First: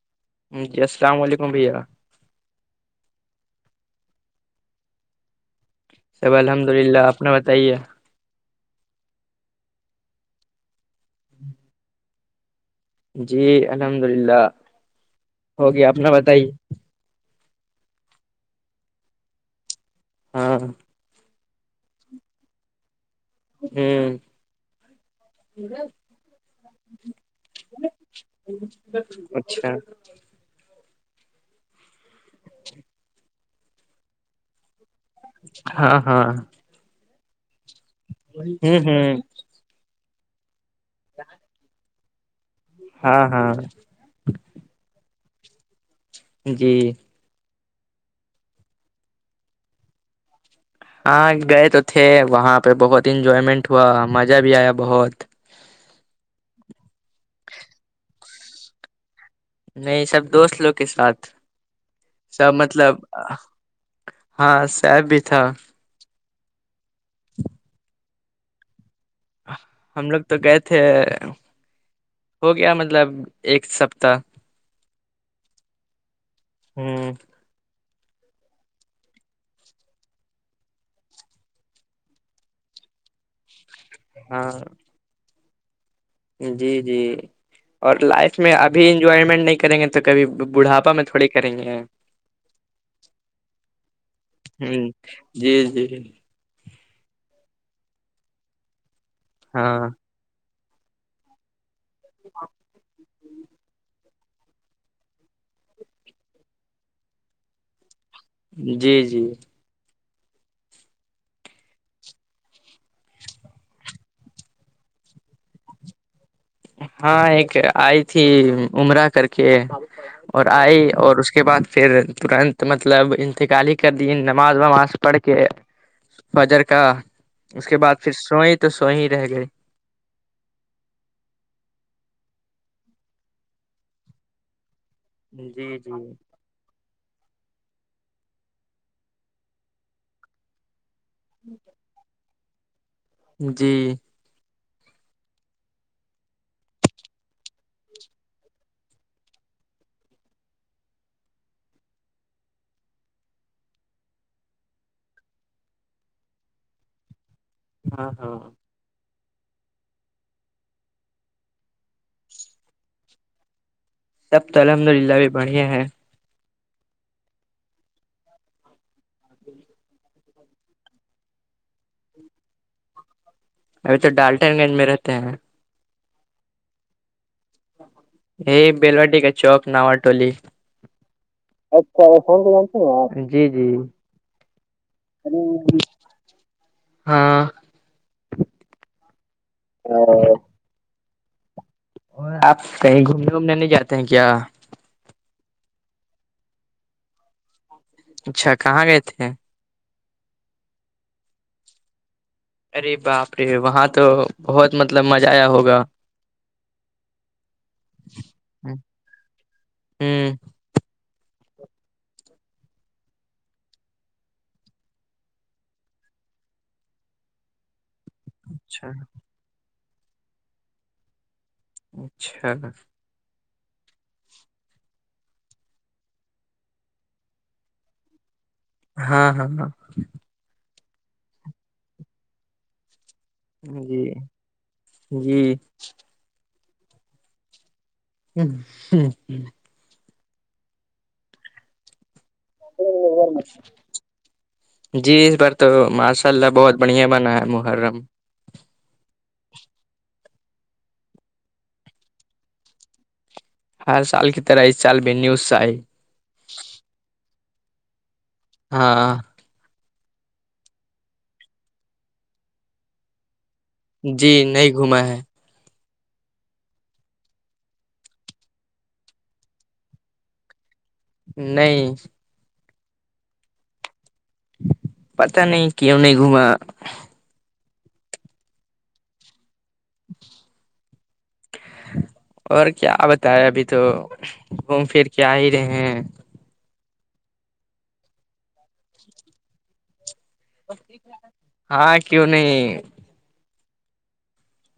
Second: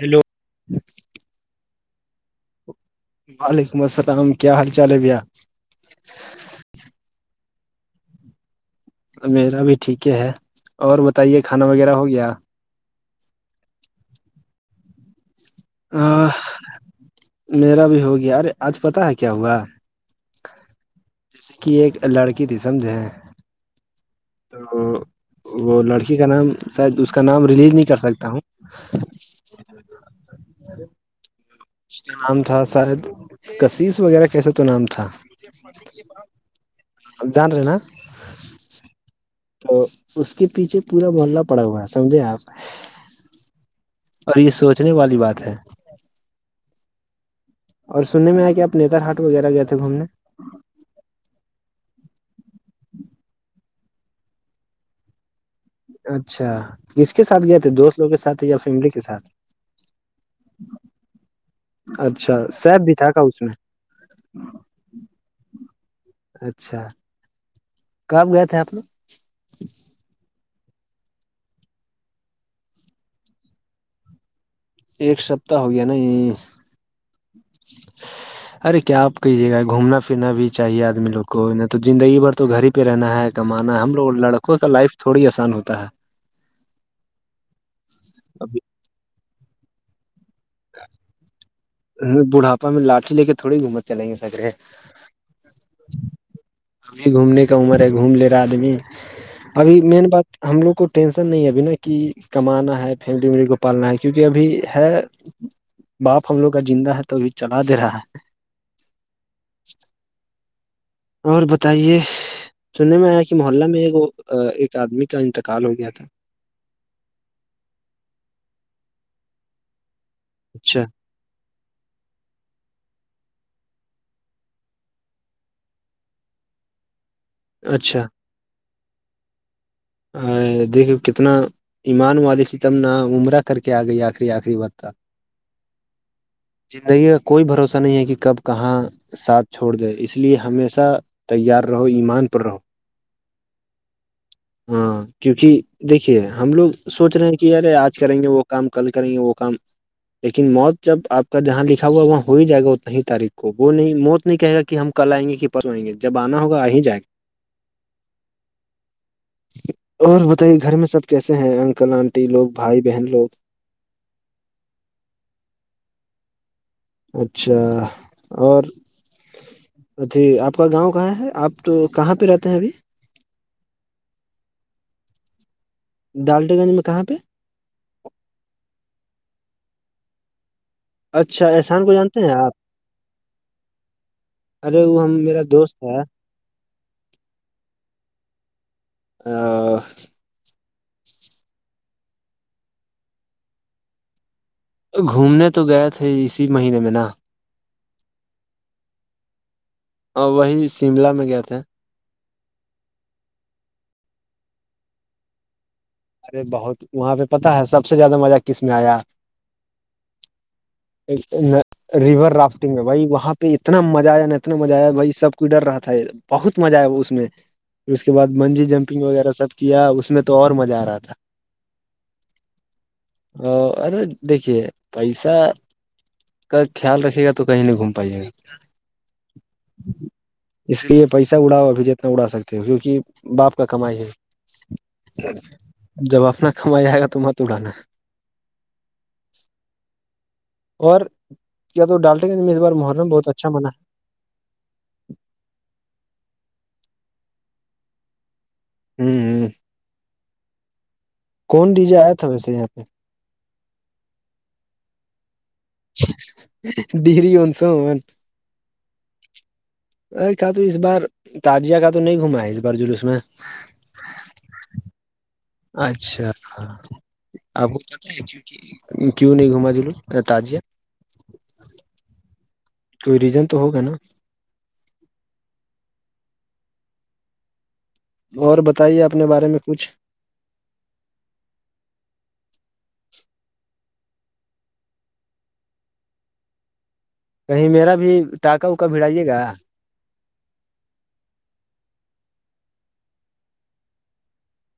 hello جی السلام علیکم بھیا وعلیکم السلام کیا حال چال ہے بھیا اب الحمد للہ آپنا بتائیے میرا بھی ٹھیک ہے ہے اور بتائیے کھانا وغیرہ ہو گیا جی الحمد للہ ہو گیا ا اپنا بتائیے میرا بھی ہو گیا ارے آج پتا ہے کیا ہوا ہاں جیسے کہ ایک لڑکی تھی سمجھے ہوں تو وہ لڑکی کا نام شاید اس کا نام ریلیز نہیں کر سکتا ہوں اچھا اس کا نام تھا شاید کشس وغیرہ کیسا تو نام تھا ہاں ہاں جان ن ہوں ہوں تو اس کے پیچھے پورا محلہ پڑا ہوا ہے سمجھے آپ ہاں ہاں اور یہ سوچنے والی بات ہے جی اور سننے میں آیا کہ آ نیتار ہاٹ وغیرہ گئے تھے گھومنے ہاں گئے تو تھے وہاں پہ بہت انجوائمنٹ ہوا مزہ بھی آیا بہت اچھا کس کے ساتھ گئے تھے دوست لوگ کے سات یا فیملی کے ساتھ نہیں سب دوست لوگ کے ساتھ اچھا سب سیب بھی مطلب تھا کا اس میں ہاں ساب بھی تھا اچھا کب گئے تھے آپ لوگ ہم لوگ تو گئے تھے ہو گیا مطلب ایک سپتاہ ایک سپتتاہ ہو گیا نا یہ ہوں [inaudible] ارے کیا آپ کہی جگہ گھومنا پھرنا بھی چاہیے آدمی لوگ کو تو زندگی بھر تو گھر ہی پہ رہنا ہے کمانا ہے ہم لوگ ہاں لڑکوں کا لائف تھوڑی آسان ہوتا ہے جی جی اور لائف میں اب انجوائمنٹ نہیں کریں گے تو کبھی بڑھاپا میں تھوڑی کریں گے بڑھاپا میں لاٹھی لے کے تھوڑی گھومت چلیں گے سگرے ہ جی جی ابھی گھومنے کا عمر ہے گھوم لے رہا آدمی ابھی ہاں مین بات ہم لوگ کو ٹینشن نہیں ابھی نا کہ کمانا ہے فم ڈوری کو پالنا ہے کیونکہ ابھی ہے باپ ہم لوگ کا زندہ ہے تو ابھی چلا دے رہا ہے جی جی اور بتائیے سننے میں آیا کہ محلہ میں ایک آدمی کا انتقال ہو گیا تھا ہاں ایک آئی تھی عمرہ کر کے اور اچھا آئی اور اس کے بعد پھر ترنت مطلب انتقالی کر د نماز وماز پڑھ کے فجر کا اس کے بعد اچھا پھر سوئی تو سوئی رہ گئی دیکھو کتنا ایمان والی تھی تب ن عمرہ کر کے آ گئی آخری آخری بق تک جی جی زندگی کا کوئی بھروسہ نہیں ہے کہ کب کہاں ساتھ چھوڑ دے اس لیے ہمیشہ تیار رہو ایمان پر رہو جی ہاں کیونکہ دیکھیے ہم لوگ سوچ رہے ہیں کہ یارے آج کریں گے وہ کام کل کریں گے وہ کام لیکن موت جب آپ جہاں لکھا ہوا وہاں ہو ہی جائے گا اتنا ہی تاریخ کو وہ نہیں موت نہیں کہے گا کہ ہم کل آئ گے کہ وئیں گے جب آنا ہوگا آیں جائے گا ہاں ہاںاں اور بتائیے گھر میں سب کیسے ہیں انکل آنٹی لوگ بھائی بہن لوگ تب تو الحمد للہ بھی بڑھیا ہیں اچھا اور ا جھی آپ کا گاؤں کہاں ہے آپ تو کہاں پہ رہتے ہیں ابھی ابھی تو ڈالٹن گنج میں رہتے ہیں دالٹے گنج میں کہاں پہ یہ بیلوٹی کا چوک نوٹولی اچھا احسان کو اچھا جانتے ہیں فون آپ جی جی ارے وہ ہم میرا دوست ہے ہاں ا اور آپ کہیں گھومنے وومنے نہیں جاتے ہیں کیا گھومنے تو گئے تھے اسی مہینے میں نا اچھا کہاں گئے تھے اور وہی شملہ میں گیا تھے ارے باپ رے وہاں تو بہت مطلب مزہ آیا ہوگا ارے بہت وہاں پہ پتتا ہے سب سے زیادہ مزہ کس میں آیا ہوں ایک میں ریور رافٹنگ میں بھائی وہاں پہ اتنا مزہ آیا نا اتنا مزہ آیا بھائی سب کو ڈر رہا تھا ہے بہت مزہ آئے اس میں پھر اس کے بعد منجی اچھا جمپنگ وغیرہ سب کیا اس میں تو اور مزہ آ رہا تھا اچھا ہ ارے دیکے پیسہ کا خیال رکھے گا تو کہیں نہیں گھوم پائیے گا ہاں ہاں ہاں اس لیے پیسہ اڑاؤ ابھی جتنا اڑا سکتے ہو کیونکہ باپ کا کمائی جی ہے جی جب اپنا کمائی آئے گا تو مت اڑانا ہوں ہوں ہ اور کیا تو ڈالٹے گ اس بار محرم بہت اچھا منا ہے جی اس بار تو ماشاء اللہ بہت بڑھیا بنا ہے محرم ہوں کون ڈیزے آیا تھا ویسے یہاں پہ ہر سال کی طرح اس چال بھی نیوز سےئی ڈیری ہوس ہاں ا کا تو اس بار تجیا کا تو نہیں گھما ہے اس بار جلوس میں جی نہیں گھوما ہے اچھا اب کیوں نہیں گھما دلو تجیہ نہیں تو ریزن تو ہوگا نا پتا نہیں کیوں نہیں گھوما اور بتائیے اپنے بارے میں کچھ اور کیا بتائے ابھی تو گھوم پھر کے آ ہی رہے ہیں کہیں میرا بھی ٹاکا ووکا بھیھڑائیے گا ہاں کیوں نہیں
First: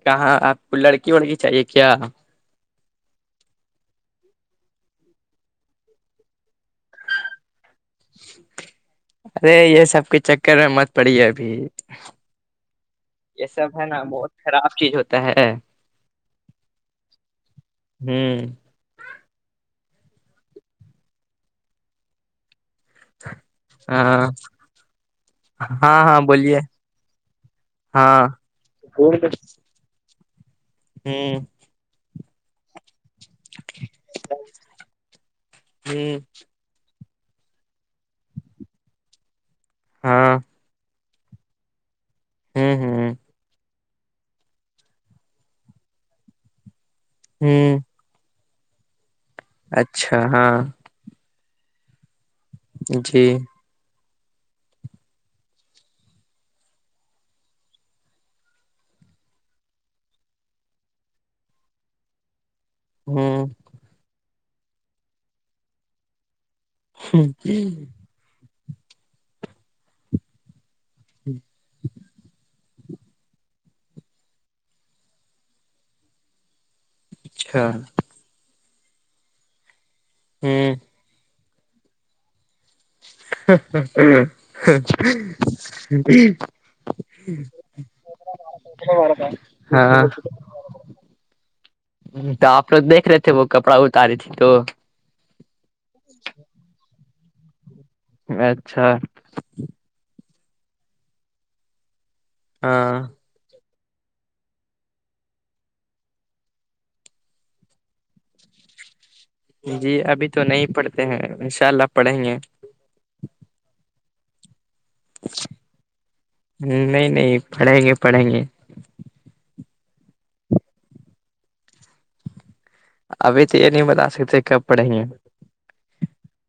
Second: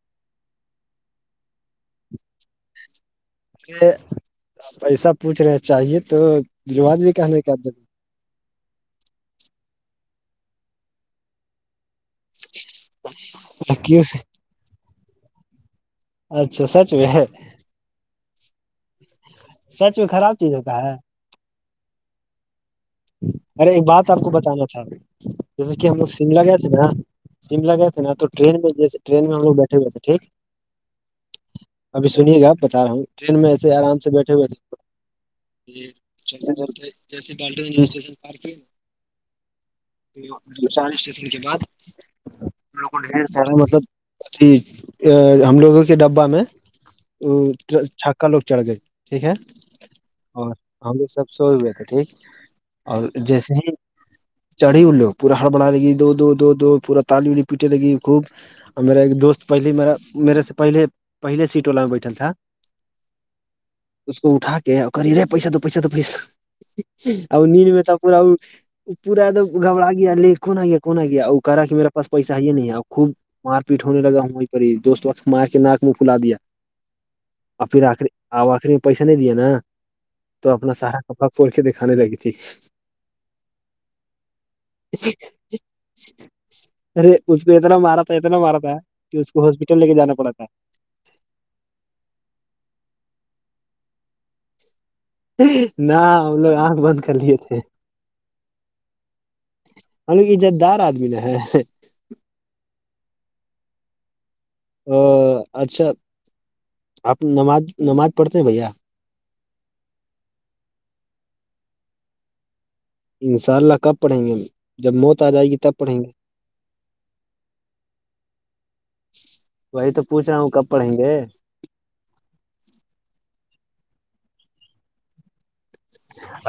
کہاں آپ کو لڑکی وڑکی چاہیے کیا [inaudible] آپ ایسا پوچھ رہے چاہیے تو دوج بھی کہنے کر د ارے یہ سب کے چکر میں مت پڑی ہے ابھی یہ سب ہے نا کیوں بہت خراب چیز ہوتا ہے اچھا سچ میں ہے ہوں سچ بھی خراب چیز ہو کہا ہے ارے ایک بات آپ ہاں کو بتانا تھا جیسے کہ ہم ہاں لوگ ہاں شملہ گئے بولیے تھے نا شملا گئے تھے نا تو ہاں ٹرین میں جسے ٹرین میں ہم لوگ بیٹھے ہوئے تھے ٹھیک ہوں ابھی سنیے گا بتا رہا ہوں ٹرین میں ایسے آرام سے بیٹھے ہوئے تھے جیسے بالٹن اسٹیشن پارک کیا ہاں نا چالیس اسٹیشن کے بعد ہوں لوگوں کو ہوں ڈھیر ا مطلب ا ہم لوگوں کے ڈبہ میں ہوں چھکا لوگ چڑھ گئے ٹھیک ہے اچھا اور ہاں ہم لوگ سب سوے ہوئے تھے ٹھیک اور جی جیسے ہی چڑھی او لوگ پورا ہڑ بڑا لگی دو دو دو دو پورا تالی وی پیٹے لگی خوب اور میرا ایک دوست پہلے میرا میرے سے پہلے پہلے سیٹ والا میں بیٹھل تھا ہاں اس کو اٹھا کے کر ہی رہے پیسہ تو پیسہ تو پیسہ ا نیند میں تو پورا پورا گبڑ آگیا لے کون آ کون آ گیا ا کرا کہ میرا پا پیسا ہی نہیں ہے اور خوب مار پیٹ ہونے لگا ہوں وہیں پر ہی دوست وت ماں کے ناک منہ پلا دیا اور اچھا پھر آخری آب آخری میں پیسہ نہیں دیا نا تو اپنا ہوں سارا کپڑا کھول کے دکھانے لگی تھی [inaudible] ارے اس پہ اتنا مارا اتنا مارا تھا کہ اس کو ہاسپٹل لے کے ہاں جانا پڑا تھا تو آپ لوگ دیکھ رہے تھے وہ کپڑا اتاریی تھی تو نہ ہم لوگ آنکھ بند کر لیے تھے اچھا ہم عزت دار آدمی میں ہیں ہاں ا اچھا آپ نماز نماز پڑھتے ہیں بھیا جی ابھی تو نہیں پڑھتے ہیں ان شاء اللہ پڑھیں گے ان شاء اللہ کب پڑھیں گے جب موت آ جائے گی تب پڑھیں گے نہیں نہیں پڑھیں گے پڑھیں گے وہی تو پوچھ رہا ہوں کب پڑیں گے ابھی تو یہ نہیں بتا سکتے کب پڑھیں گے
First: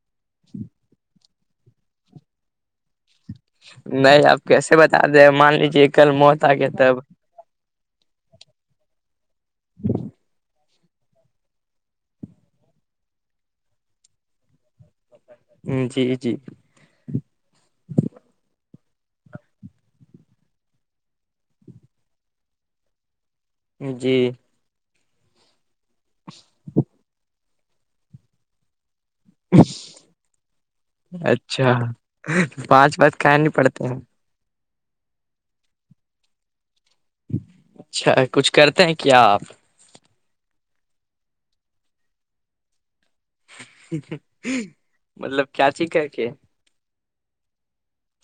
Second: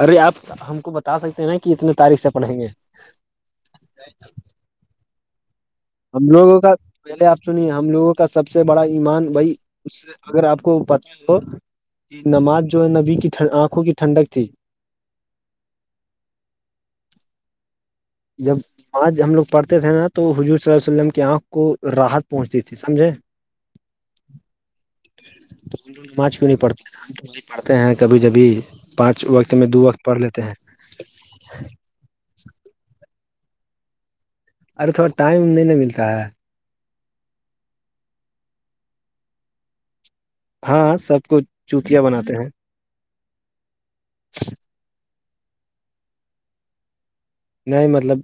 ارے آپ ہم کو بتا سکتے ہیں نا کہ اتنے تاریخ سے پڑھیں گے نہیں اب کیسے بتا دیں مان لیجیے کہ ہم لوگوں کا پہلے آپ سنیے ہم لوگوں کا سب سے بڑا ایمان بھائی اس سے اگر آپ کو پت ہو یہ نماز جو ہے نبی کی آنکھوں کی ٹھنڈک تھی ہ جی جی جب آج ہم لوگ پڑھتے تھے نا تو حضور صلی اللہ ولم کی آنکھ کو راحت پہنچتی تھی سمجھے جی تو ہم نماز کیوں نہیں پڑھتے نہیں پڑھتے ہیں کبھی کبھی پانچ وقت میں دو وقت پڑھ لیتے ہیں اچھا پانچ بات کہیں نہیں پڑتے ہیں ارے تھوڑا ٹائم نہیں ملتا ہے اچھا کچھ کرتے ہیں کیا آپ ہاں سب کوچ چوتیاں بناتے ہیں مطلب کیا چیز کر کے نہیں مطلب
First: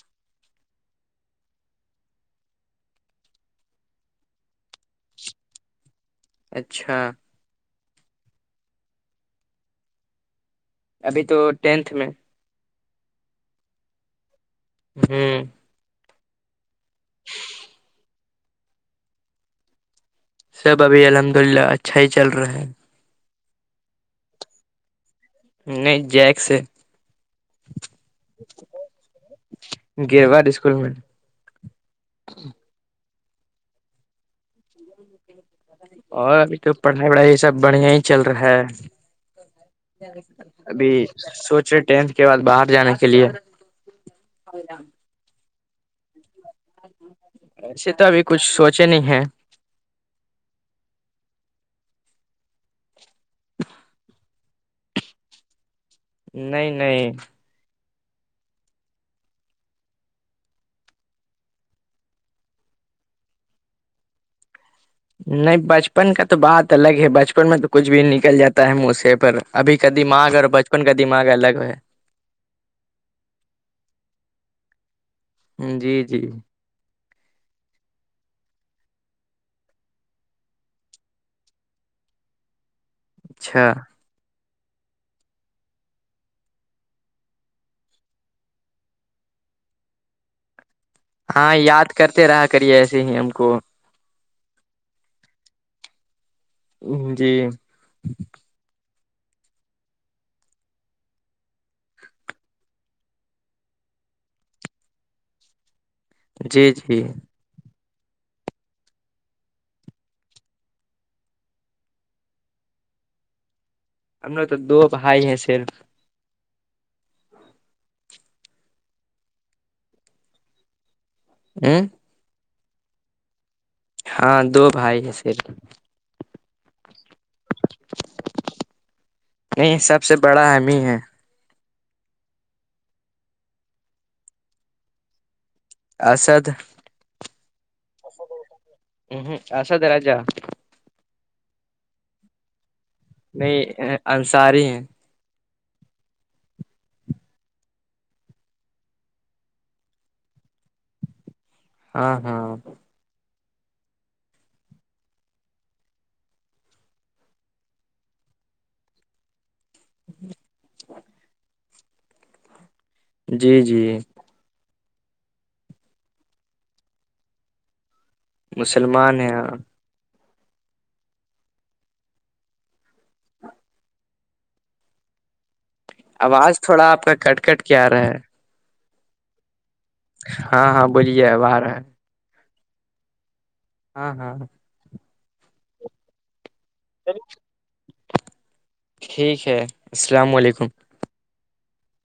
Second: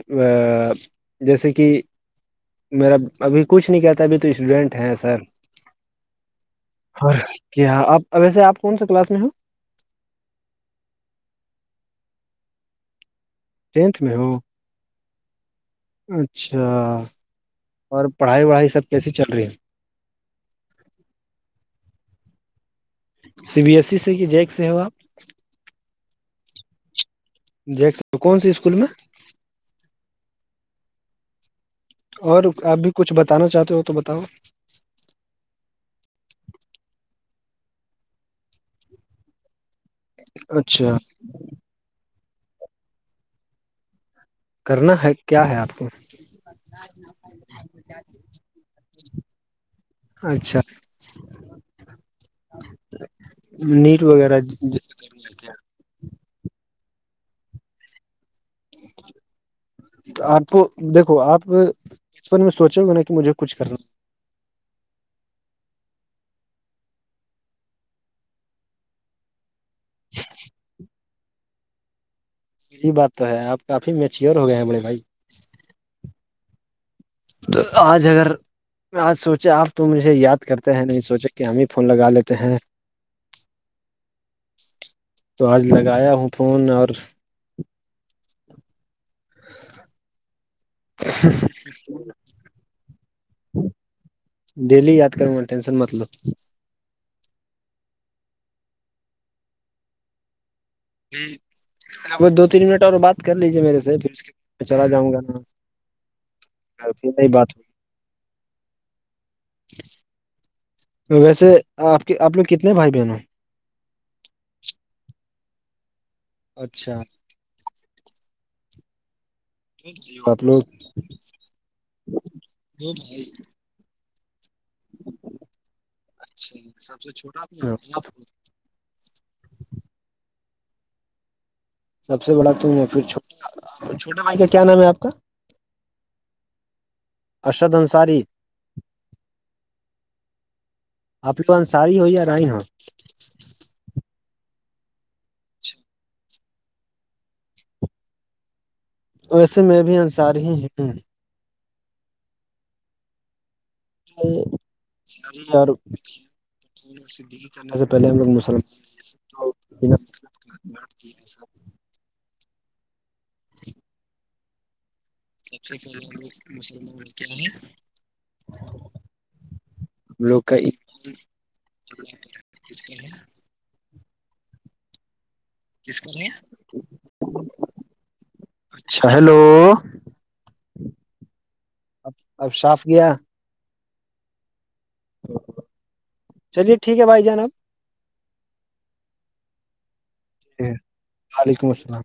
جیسے کہ میرا ابھی کچھ نہیں کہتا ابھی تو اسٹوڈنٹ ہیں سر اچھا اور کیا آپ ویسے آپ کون سےا کلاس میں ہو ابھی تو ٹینتھ میں ٹینتھ میں ہو ہوں اچھا اور پڑھائی وڑھائی سب کیسی چل رہی ہے سب ابھی الحمد اللہ اچھا ہی چل رہا ہے سی بی ایس ای سے کہ جیک سے ہو آپ نہیں جیکس جیکس کون سی اسکول میں گوار اسکول میں اور آپ بھی کچھ بتانا چاہتے ہو تو بتاؤ ج [unintelligible] اور ابھی تو پڑھائی وڑھائی یہ سب بڑھیا ہی چل رہا ہے ابھی اچھا سوچے ٹینتھ کے بعد باہر جانے کے لیے کرنا ہے کیا ہے آپ کو ویسے تو ابھی کچھ سوچے نہیں ہے اچھا نیٹ وغیرہ نہیں نہیں [unintelligible] آپ کو دیکھو آپ اس بار میں سوچا ہوا نا کہ مجھے کچھ کرنا نہیں بچپن کا تو بات الگ ہے بچپن میں تو کچھ بھی نکل جاتا ہے موسے پر ابھی ک د ماگ اور بچپن کا دماگ الگ ہے یہی بات تو ہے آپ کافی میچیور ہو گئے ہیں بڑے بھائی جی جی تو آج اگر آج سوچے آپ تو مجھے یاد کرتے ہیں نہیں سوچے کہ ہم ہی فون لگا لیتے ہیں اچھا تو آج لگایا ہوں فون اور [unintelligible] ہاں یاد کرتے رہا کریے ایسے ہی ہم کو ڈیلی یاد کروں گا ٹینشن متلو جی ج [unintelligible] دو تین منٹ اور بات کر لیجیے میرے سے پھر اس کے میں چلا جاؤں گا نا جی جی پھر نہیں بات ہوئی [inaudible] تو ویسے آپ کے آنے کتنے بھائی بہنوں ہم لوگ تو دو بھائی ہیں صرف اچھا آپ لوگ اوں وہ بھائی ہاں دو بھائی ہے سیر اچھا سب سے چھوٹا اپنا نہیں سب سے بڑا ہم ہی ہے سب سے بڑا تم پھر چھوٹا بھائی کا کیا نام ہے آپ کا اسد ارشد انصاری اسد رضا آپ کے تو انساری ہو یا رائن ہاں نہیں انصاری ہیں ویسے میں بھی انسار ہی ہوں ہاں ہاں س اور [unintelligible] صدیقی کرنے سے پہلے ہم لوگ مسلمان [unintelligible] جی جی سب سے پہلاے لوگ مسلمان کیا ہیں [unintelligible] مسلمان ہیں لوک [unintelligible] آواز تھوڑا آپ کا کٹ کٹ کیا رہا ہے اچھا ہیلو ہاں ہاں بولیے باہر ہے اب اب صاف گیا ہاں ہاں چلیے ٹھیک ہے بھائی جانب ٹھیک ہے السلام علیکم وعلیکم السلام